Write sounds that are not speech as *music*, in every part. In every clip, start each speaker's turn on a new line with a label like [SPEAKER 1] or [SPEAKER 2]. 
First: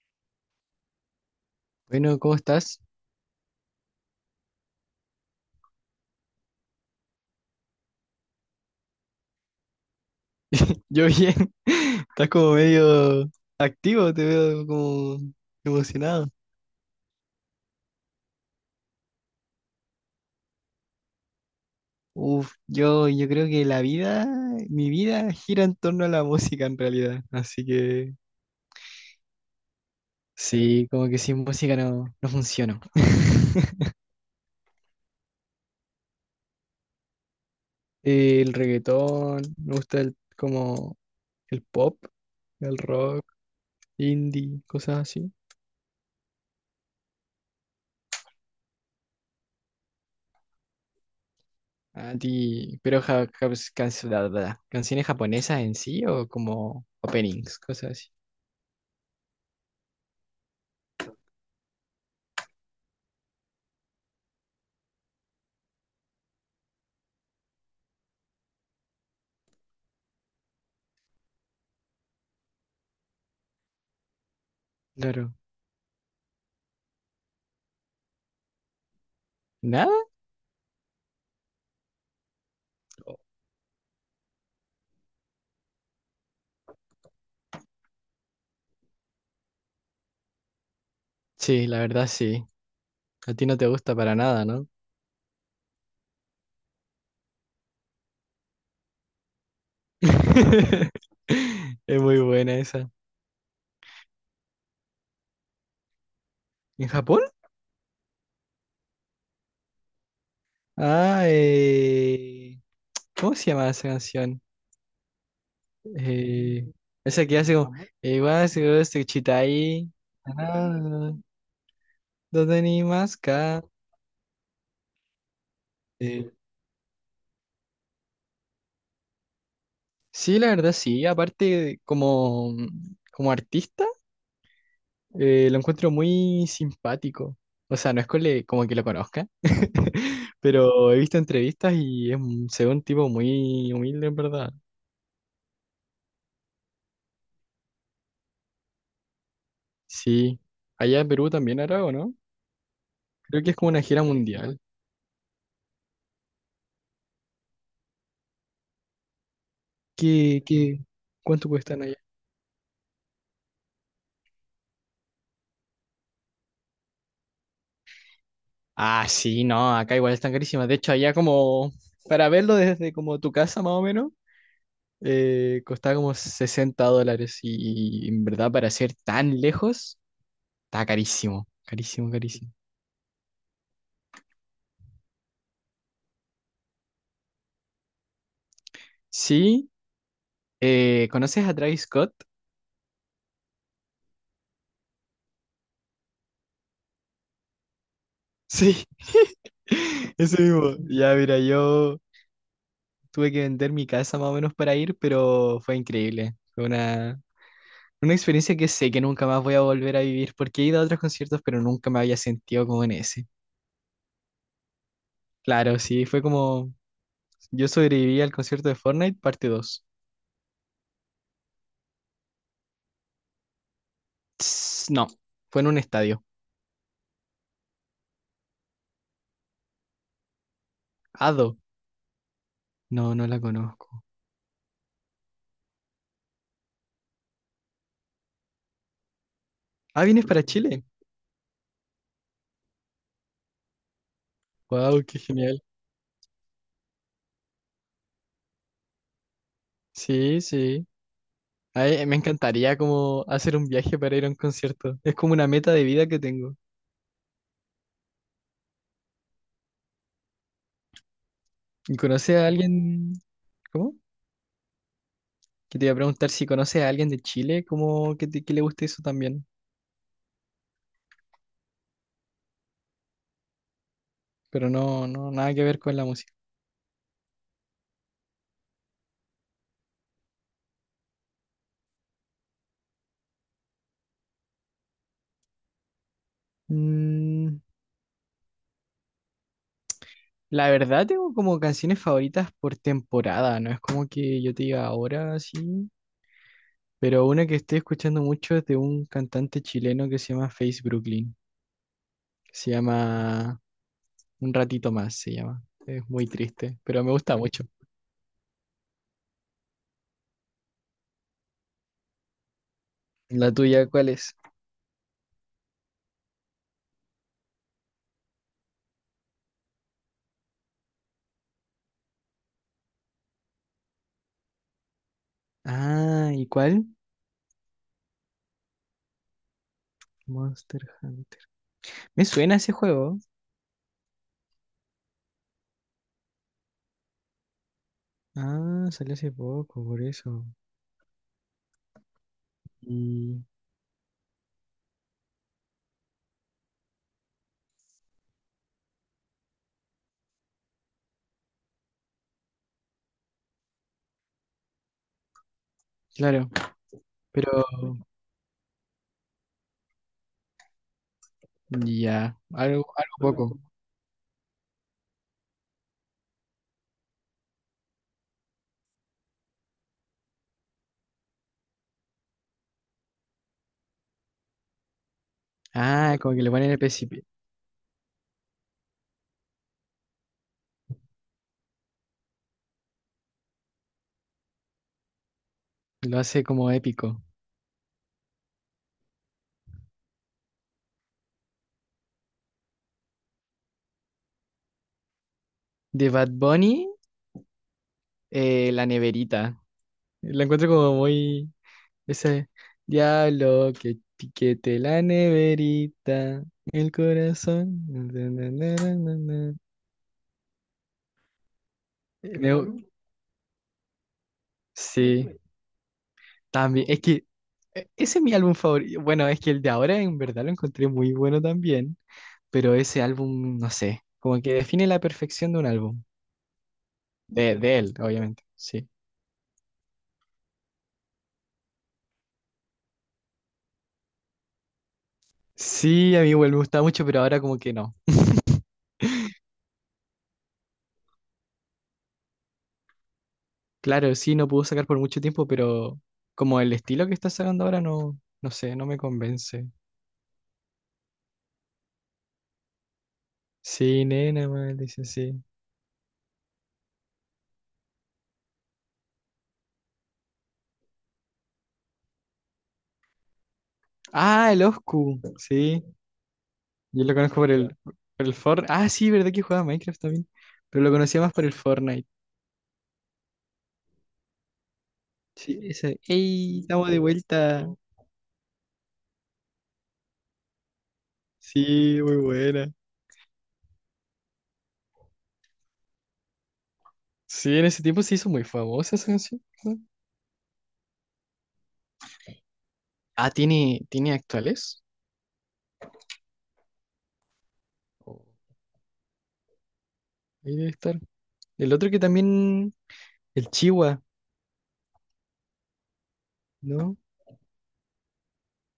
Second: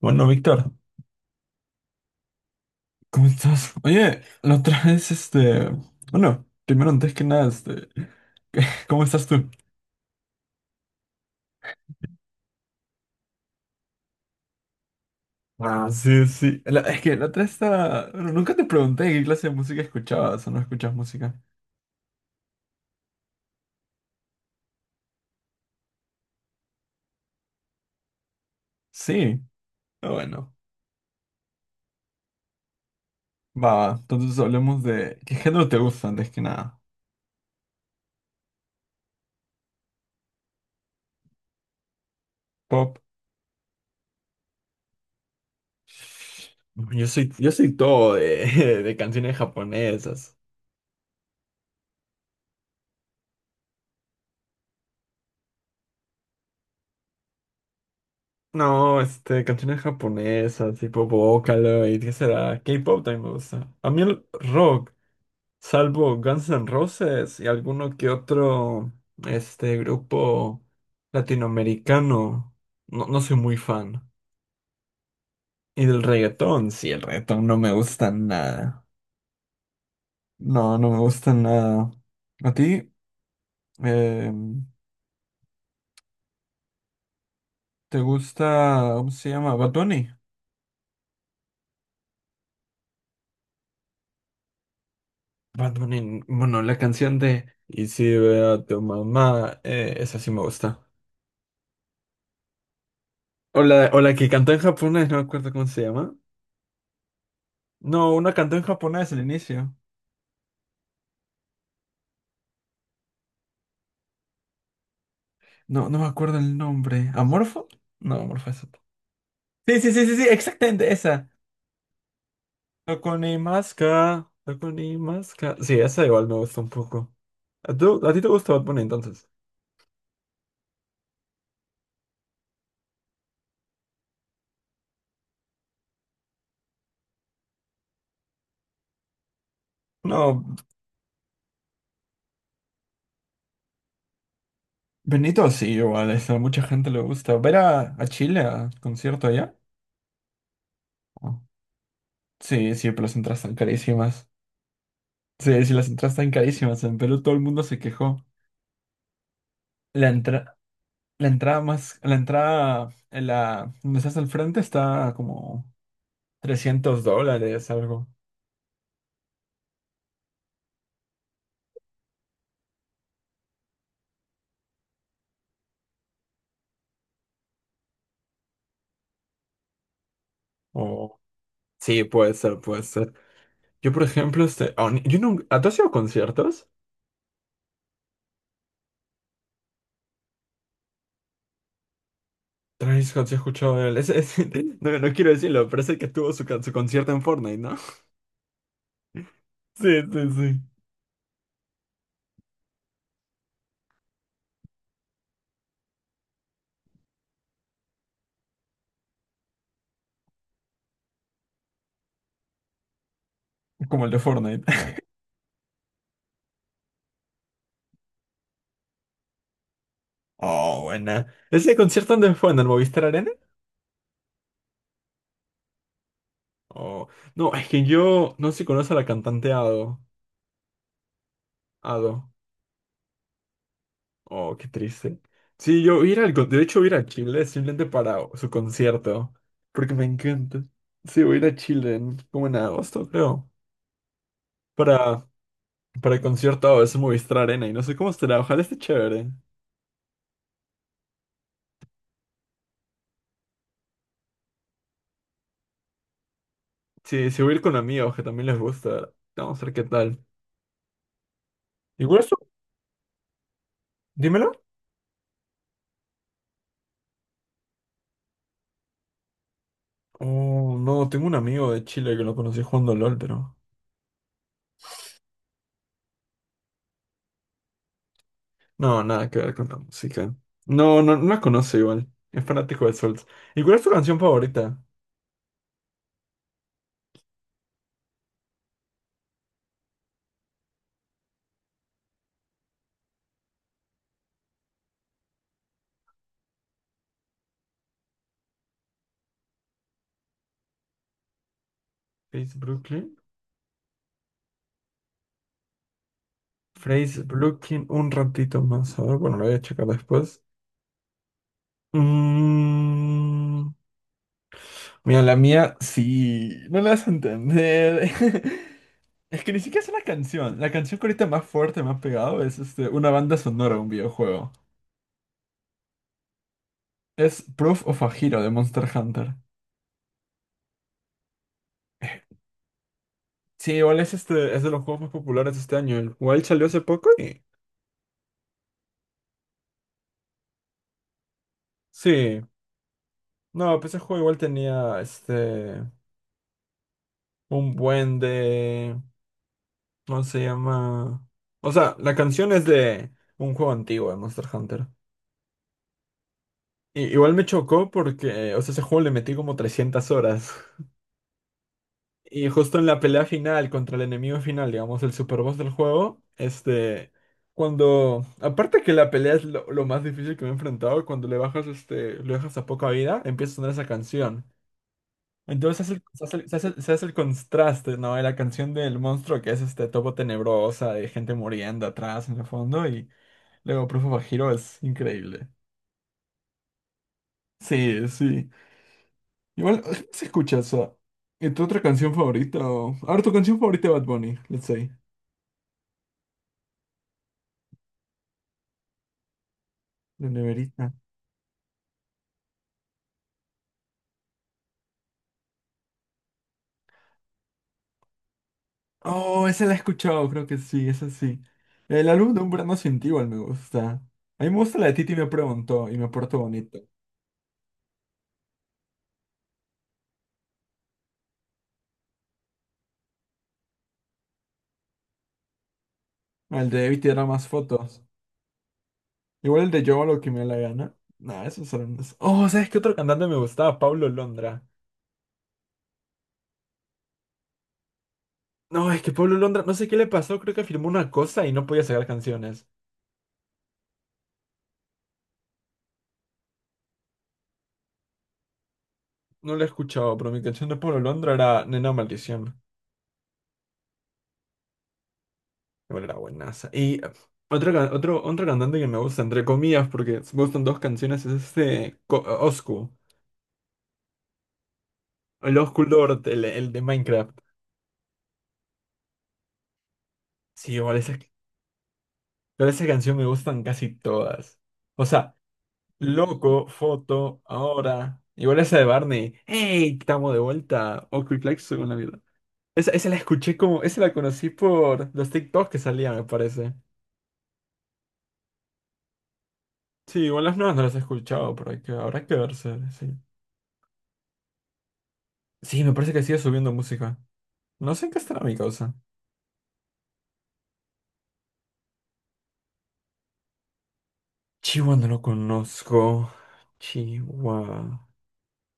[SPEAKER 1] Bueno, Víctor,
[SPEAKER 2] Bueno, ¿cómo estás?
[SPEAKER 1] ¿cómo estás? Oye, la otra *laughs* vez, bueno, primero antes que nada, *laughs* ¿cómo estás tú?
[SPEAKER 2] *laughs* Yo bien. *laughs* Estás como medio activo, te veo como
[SPEAKER 1] Ah, sí,
[SPEAKER 2] emocionado.
[SPEAKER 1] sí. Es que la otra vez estaba, bueno, nunca te pregunté qué clase de música escuchabas o no escuchas música.
[SPEAKER 2] Uf, yo creo que la vida, mi vida gira en torno a la música en realidad. Así que
[SPEAKER 1] Sí, ah, bueno,
[SPEAKER 2] sí, como que sin música no funciono.
[SPEAKER 1] va, va. Entonces hablemos de qué género te gusta antes que nada.
[SPEAKER 2] *laughs* El reggaetón, me gusta el, como el pop, el
[SPEAKER 1] Pop.
[SPEAKER 2] rock, indie, cosas así.
[SPEAKER 1] Yo soy todo de, *laughs* de canciones japonesas.
[SPEAKER 2] A ti, pero canciones japonesas en sí o como openings, cosas así.
[SPEAKER 1] No, canciones japonesas, tipo Vocaloid, ¿qué será? K-pop también me gusta. A mí el rock, salvo Guns N' Roses y alguno que otro, grupo latinoamericano, no, no soy muy fan.
[SPEAKER 2] Claro.
[SPEAKER 1] Y del reggaetón, sí, el reggaetón no me gusta nada.
[SPEAKER 2] ¿Nada?
[SPEAKER 1] No, no me gusta nada. ¿A ti? Eh, ¿Te gusta, cómo se llama? ¿Bad Bunny?
[SPEAKER 2] Sí, la verdad sí. A ti no te gusta para nada, ¿no?
[SPEAKER 1] Bad Bunny, bueno, la canción de Y si veo a tu mamá, esa sí me gusta.
[SPEAKER 2] *laughs* Es muy buena esa.
[SPEAKER 1] O la que cantó en japonés, no me acuerdo cómo se llama.
[SPEAKER 2] ¿En Japón?
[SPEAKER 1] No, una cantó en japonés al inicio.
[SPEAKER 2] Ah, ¿cómo se llama esa canción?
[SPEAKER 1] No, no me acuerdo el
[SPEAKER 2] Eh,
[SPEAKER 1] nombre.
[SPEAKER 2] Esa que hace
[SPEAKER 1] ¿Amorfo?
[SPEAKER 2] como...
[SPEAKER 1] No,
[SPEAKER 2] "Wa
[SPEAKER 1] Amorfo es otro.
[SPEAKER 2] se
[SPEAKER 1] Sí,
[SPEAKER 2] chitai,
[SPEAKER 1] sí, sí, sí, sí, exactamente
[SPEAKER 2] ah,
[SPEAKER 1] esa.
[SPEAKER 2] ¿dónde ni más?
[SPEAKER 1] Tokunimaska, Tokunimaska. Sí, esa igual
[SPEAKER 2] Eh,
[SPEAKER 1] me gusta un poco. ¿A ti te gusta Bad Bunny entonces?
[SPEAKER 2] sí, la verdad sí. Aparte, como, como artista. Lo encuentro muy simpático. O sea, no es como que lo conozca, *laughs*
[SPEAKER 1] No,
[SPEAKER 2] pero he visto entrevistas y es, se ve un tipo muy humilde, en verdad.
[SPEAKER 1] Benito sí, igual, eso, a mucha gente le gusta. ¿Ver a Chile a concierto allá?
[SPEAKER 2] Sí. Allá en Perú también hará, ¿o no?
[SPEAKER 1] Sí, sí, pero las entradas
[SPEAKER 2] Creo que
[SPEAKER 1] están
[SPEAKER 2] es como una gira
[SPEAKER 1] carísimas.
[SPEAKER 2] mundial.
[SPEAKER 1] Sí, sí, las entradas están carísimas. En Perú todo el mundo se quejó. La
[SPEAKER 2] ¿Qué,
[SPEAKER 1] entra-
[SPEAKER 2] qué,
[SPEAKER 1] la
[SPEAKER 2] cuánto
[SPEAKER 1] entrada
[SPEAKER 2] cuestan allá?
[SPEAKER 1] más, la entrada, en la, donde estás al frente está a como 300 dólares, algo.
[SPEAKER 2] Ah, sí, no, acá igual están carísimas. De hecho, allá como, para verlo desde como tu casa más o menos, costaba como 60 dólares y, en verdad para ser tan lejos, está
[SPEAKER 1] O,
[SPEAKER 2] carísimo,
[SPEAKER 1] sí,
[SPEAKER 2] carísimo,
[SPEAKER 1] puede
[SPEAKER 2] carísimo.
[SPEAKER 1] ser, puede ser. Yo, por ejemplo, yo nunca, ¿a tú has ido a conciertos?
[SPEAKER 2] Sí. ¿Conoces a Travis Scott?
[SPEAKER 1] Travis Scott, sí he escuchado de él. *laughs* No, no quiero decirlo, pero es el que tuvo su, su concierto en Fortnite, ¿no? *laughs*
[SPEAKER 2] Sí,
[SPEAKER 1] Sí,
[SPEAKER 2] *laughs*
[SPEAKER 1] sí,
[SPEAKER 2] ese
[SPEAKER 1] sí.
[SPEAKER 2] mismo. Ya, mira, yo tuve que vender mi casa más o menos para ir, pero fue increíble. Fue una experiencia que sé que nunca más voy a volver a vivir porque he ido a otros conciertos, pero nunca me había sentido como en ese.
[SPEAKER 1] Como el de Fortnite. *laughs*
[SPEAKER 2] Claro, sí, fue como yo sobreviví al concierto de Fortnite, parte dos.
[SPEAKER 1] Oh, buena. ¿Ese concierto dónde fue? ¿En el Movistar Arena?
[SPEAKER 2] Tss, no, fue en un estadio.
[SPEAKER 1] Oh, no, es que yo no sé si conoce a la cantante Ado.
[SPEAKER 2] Ado.
[SPEAKER 1] Ado.
[SPEAKER 2] No, no la conozco.
[SPEAKER 1] Oh, qué triste. Sí, yo ir al, de hecho voy a ir a Chile simplemente para su concierto, porque
[SPEAKER 2] Ah,
[SPEAKER 1] me
[SPEAKER 2] ¿vienes para
[SPEAKER 1] encanta.
[SPEAKER 2] Chile?
[SPEAKER 1] Sí, voy a ir a Chile como en agosto, creo,
[SPEAKER 2] Wow, qué
[SPEAKER 1] para,
[SPEAKER 2] genial.
[SPEAKER 1] para el concierto Ado, es en Movistar Arena y no sé cómo será, ojalá esté chévere.
[SPEAKER 2] Sí, sí. Ay, me encantaría como hacer un viaje para ir a un concierto. Es como una meta de vida que tengo.
[SPEAKER 1] Sí, sí voy a ir con amigos que también les gusta. Vamos a ver qué tal.
[SPEAKER 2] ¿Y
[SPEAKER 1] Igual
[SPEAKER 2] conoces
[SPEAKER 1] eso,
[SPEAKER 2] a alguien? ¿Cómo?
[SPEAKER 1] dímelo.
[SPEAKER 2] Que te iba a preguntar si conoces a alguien de Chile, como que, que le guste eso también.
[SPEAKER 1] Oh, no, tengo un amigo de Chile que lo conocí jugando LOL, pero
[SPEAKER 2] Pero no, no, nada que ver con la música.
[SPEAKER 1] no, nada que ver con la música. No, no, no la conoce igual. Es fanático de Souls. ¿Y cuál es tu canción favorita?
[SPEAKER 2] Mm, la verdad tengo como canciones favoritas por temporada, no es como que yo te diga ahora sí. Pero una que estoy escuchando mucho es de un cantante chileno que se llama Face Brooklyn.
[SPEAKER 1] Face
[SPEAKER 2] Se
[SPEAKER 1] Brooklyn.
[SPEAKER 2] llama Un ratito más, se llama. Es muy triste, pero me
[SPEAKER 1] Face
[SPEAKER 2] gusta mucho.
[SPEAKER 1] Brooklyn, un ratito más. A ver, bueno, lo voy a checar después.
[SPEAKER 2] ¿La
[SPEAKER 1] Mm,
[SPEAKER 2] tuya cuál es?
[SPEAKER 1] mira, la mía sí. No la vas a entender. *laughs* Es que ni siquiera es una canción. La canción que ahorita más fuerte me ha pegado es una banda sonora de un videojuego.
[SPEAKER 2] Ah, ¿y cuál?
[SPEAKER 1] Es Proof of a Hero de Monster Hunter.
[SPEAKER 2] Monster Hunter. Me suena ese juego.
[SPEAKER 1] Sí, igual es es de los juegos más populares de este año. El Wild salió hace poco y.
[SPEAKER 2] Ah, salió hace poco, por eso.
[SPEAKER 1] Sí.
[SPEAKER 2] Y
[SPEAKER 1] No, pues ese juego igual tenía este un buen de. ¿Cómo se llama? O sea, la canción es de un juego antiguo de Monster Hunter.
[SPEAKER 2] claro,
[SPEAKER 1] Y, igual me
[SPEAKER 2] pero
[SPEAKER 1] chocó porque, o sea, ese juego le metí como 300 horas.
[SPEAKER 2] ya,
[SPEAKER 1] Y justo
[SPEAKER 2] algo,
[SPEAKER 1] en la
[SPEAKER 2] algo
[SPEAKER 1] pelea
[SPEAKER 2] poco.
[SPEAKER 1] final contra el enemigo final, digamos, el super boss del juego, este. Cuando. Aparte que la pelea es lo más difícil que me he enfrentado, cuando le bajas este. Lo dejas a poca vida, empieza a sonar esa canción. Entonces
[SPEAKER 2] Ah,
[SPEAKER 1] se
[SPEAKER 2] como
[SPEAKER 1] hace,
[SPEAKER 2] que
[SPEAKER 1] el,
[SPEAKER 2] le ponen el
[SPEAKER 1] se hace el
[SPEAKER 2] principio.
[SPEAKER 1] contraste, ¿no? De la canción del monstruo que es este topo tenebrosa de gente muriendo atrás en el fondo y luego Proof of a Hero es increíble.
[SPEAKER 2] Lo hace como épico.
[SPEAKER 1] Sí, sí. Igual sí se escucha eso. ¿Y tu otra canción favorita? A ver, tu canción favorita de Bad Bunny, let's say.
[SPEAKER 2] De Bad Bunny, la neverita.
[SPEAKER 1] La
[SPEAKER 2] La encuentro
[SPEAKER 1] neverita.
[SPEAKER 2] como muy. Ese diablo que piquete la neverita. El corazón. *laughs* na, na, na, na, na,
[SPEAKER 1] Oh,
[SPEAKER 2] na".
[SPEAKER 1] esa la he escuchado, creo que sí, esa sí. El álbum de
[SPEAKER 2] Me
[SPEAKER 1] Un Verano
[SPEAKER 2] gu-
[SPEAKER 1] Sin Ti igual me gusta. A mí me gusta la de Titi me
[SPEAKER 2] sí.
[SPEAKER 1] preguntó y me porto bonito.
[SPEAKER 2] También, es que ese es mi álbum favorito. Bueno, es que el de ahora en verdad lo encontré muy bueno también, pero ese álbum, no sé, como que define la perfección de un álbum.
[SPEAKER 1] El de Evita era más
[SPEAKER 2] De él,
[SPEAKER 1] fotos.
[SPEAKER 2] obviamente, sí.
[SPEAKER 1] Igual el de Yo hago lo que me da la gana. Nah, esos eran unos. Oh, ¿sabes qué otro cantante me gustaba? Pablo Londra.
[SPEAKER 2] Sí, a mí igual me gustaba mucho, pero ahora como que no.
[SPEAKER 1] No, es que Pablo Londra, no sé qué le pasó, creo que firmó una cosa y no podía sacar canciones.
[SPEAKER 2] Claro, sí, no pudo sacar por mucho tiempo, pero como el estilo que está sacando ahora no, no sé, no me
[SPEAKER 1] No la
[SPEAKER 2] convence.
[SPEAKER 1] he escuchado, pero mi canción de Pablo Londra era Nena Maldición.
[SPEAKER 2] Sí, nena, mal, dice sí.
[SPEAKER 1] Igual era buenaza. Y otro cantante que me gusta, entre comillas, porque me gustan dos canciones, es Oscu.
[SPEAKER 2] Ah, el Oscu,
[SPEAKER 1] El
[SPEAKER 2] sí.
[SPEAKER 1] Oscu Lord, el de
[SPEAKER 2] Yo lo conozco
[SPEAKER 1] Minecraft.
[SPEAKER 2] por el Fortnite. Ah, sí, verdad que jugaba Minecraft también,
[SPEAKER 1] Sí,
[SPEAKER 2] pero lo conocía más por el Fortnite.
[SPEAKER 1] igual esa canción me gustan casi todas. O sea,
[SPEAKER 2] Sí, ese ¡Ey!
[SPEAKER 1] Loco,
[SPEAKER 2] Estamos de
[SPEAKER 1] foto,
[SPEAKER 2] vuelta.
[SPEAKER 1] ahora. Igual esa de Barney. Hey Estamos de vuelta. O Quick según
[SPEAKER 2] Sí, muy
[SPEAKER 1] vida.
[SPEAKER 2] buena.
[SPEAKER 1] Esa la escuché como. Esa la conocí por los TikToks que salían, me parece.
[SPEAKER 2] Sí, en ese tiempo se hizo muy famosa esa canción, ¿no?
[SPEAKER 1] Sí, igual las nuevas no las he escuchado, pero hay que, habrá que verse. Sí.
[SPEAKER 2] Ah, ¿tiene, tiene actuales?
[SPEAKER 1] Sí, me parece que sigue subiendo música. No sé en qué
[SPEAKER 2] Oh,
[SPEAKER 1] estará mi causa.
[SPEAKER 2] ahí debe estar. El otro que también, el Chihuahua,
[SPEAKER 1] Chihuahua no lo conozco.
[SPEAKER 2] ¿no?
[SPEAKER 1] Chihuahua.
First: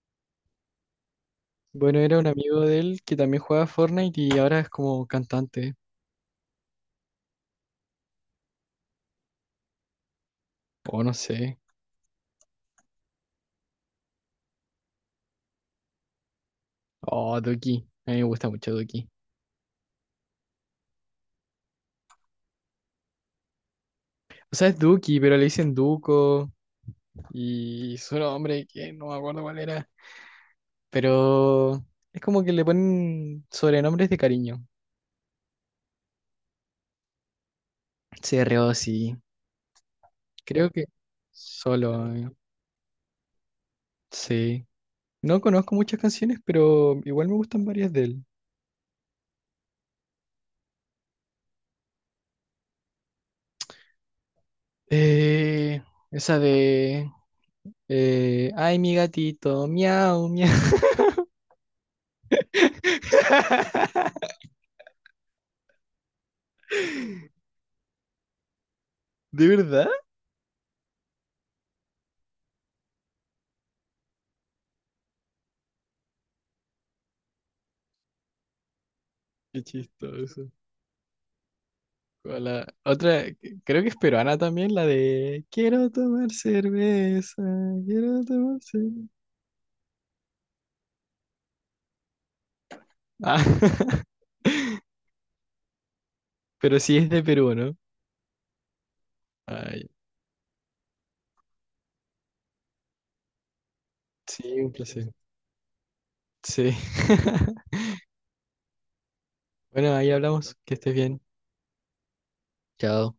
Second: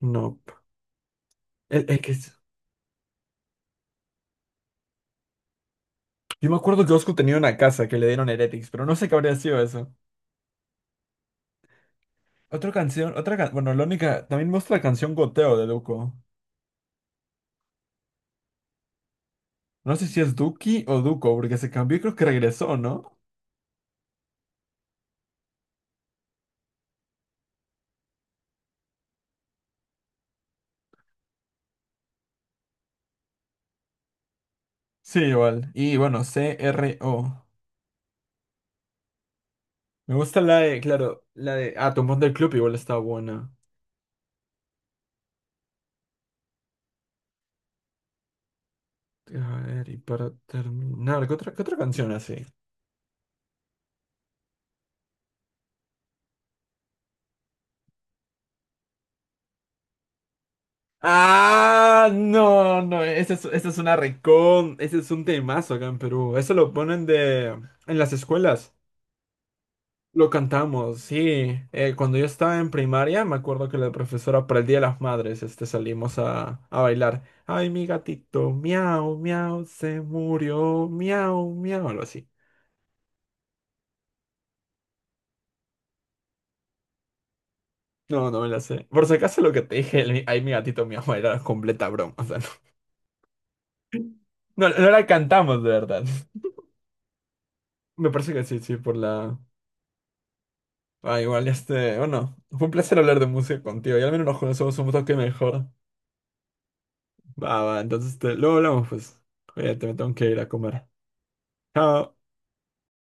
[SPEAKER 1] No. El,
[SPEAKER 2] Bueno,
[SPEAKER 1] el que
[SPEAKER 2] era un
[SPEAKER 1] es-
[SPEAKER 2] amigo de él que también jugaba Fortnite y ahora es como cantante.
[SPEAKER 1] Yo me acuerdo que Oscu tenía una casa que le dieron Heretics, pero no sé qué habría sido eso.
[SPEAKER 2] O no sé.
[SPEAKER 1] Otra canción, bueno, la única, también me gusta la canción Goteo de Duco.
[SPEAKER 2] Oh, Duki. A mí me gusta mucho Duki.
[SPEAKER 1] No sé si es Duki o Duco, porque se cambió y creo que regresó, ¿no?
[SPEAKER 2] O sea, es Duki, pero le dicen Duco. Y su nombre, que no me acuerdo cuál era. Pero es como que le ponen sobrenombres de cariño.
[SPEAKER 1] Sí, igual. Y bueno, CRO.
[SPEAKER 2] Se reó, sí.
[SPEAKER 1] Me gusta la
[SPEAKER 2] Creo
[SPEAKER 1] de,
[SPEAKER 2] que
[SPEAKER 1] claro, la de Ah,
[SPEAKER 2] solo,
[SPEAKER 1] Tumón del Club igual está buena.
[SPEAKER 2] sí. No conozco muchas canciones, pero igual me gustan varias de él.
[SPEAKER 1] A ver, y para terminar, qué otra canción así?
[SPEAKER 2] Eh, Esa de... Ay, mi gatito, miau, miau.
[SPEAKER 1] Ah, no, no, esa es una
[SPEAKER 2] *laughs*
[SPEAKER 1] recon, ese es un temazo acá en Perú. Eso lo ponen de, en las escuelas.
[SPEAKER 2] ¿De verdad?
[SPEAKER 1] Lo cantamos, sí. Cuando yo estaba en primaria, me acuerdo que la profesora para el Día de las Madres, salimos a bailar. Ay, mi gatito, miau,
[SPEAKER 2] Qué
[SPEAKER 1] miau, se
[SPEAKER 2] chistoso.
[SPEAKER 1] murió, miau, miau, algo así.
[SPEAKER 2] O la otra, creo que es peruana también, la de Quiero tomar cerveza, quiero
[SPEAKER 1] No, no me la
[SPEAKER 2] tomar
[SPEAKER 1] sé. Por
[SPEAKER 2] cerveza.
[SPEAKER 1] si acaso lo que te dije, el ay, mi gatito, miau, *laughs* era completa broma. O sea,
[SPEAKER 2] Ah,
[SPEAKER 1] no, no, no
[SPEAKER 2] *laughs*
[SPEAKER 1] la cantamos de verdad.
[SPEAKER 2] pero sí es de Perú, ¿no?
[SPEAKER 1] Me parece que sí, sí, por la...
[SPEAKER 2] Ay,
[SPEAKER 1] Ah, igual, bueno, fue un placer hablar de música contigo. Y al menos nos
[SPEAKER 2] sí, un
[SPEAKER 1] conocemos un
[SPEAKER 2] placer.
[SPEAKER 1] toque mejor.
[SPEAKER 2] Sí.
[SPEAKER 1] Va,
[SPEAKER 2] *laughs*
[SPEAKER 1] va, entonces, luego hablamos, pues. Oye, te me
[SPEAKER 2] Bueno, ahí
[SPEAKER 1] tengo que ir a
[SPEAKER 2] hablamos. Que
[SPEAKER 1] comer.
[SPEAKER 2] estés bien.
[SPEAKER 1] Cada
[SPEAKER 2] Chao.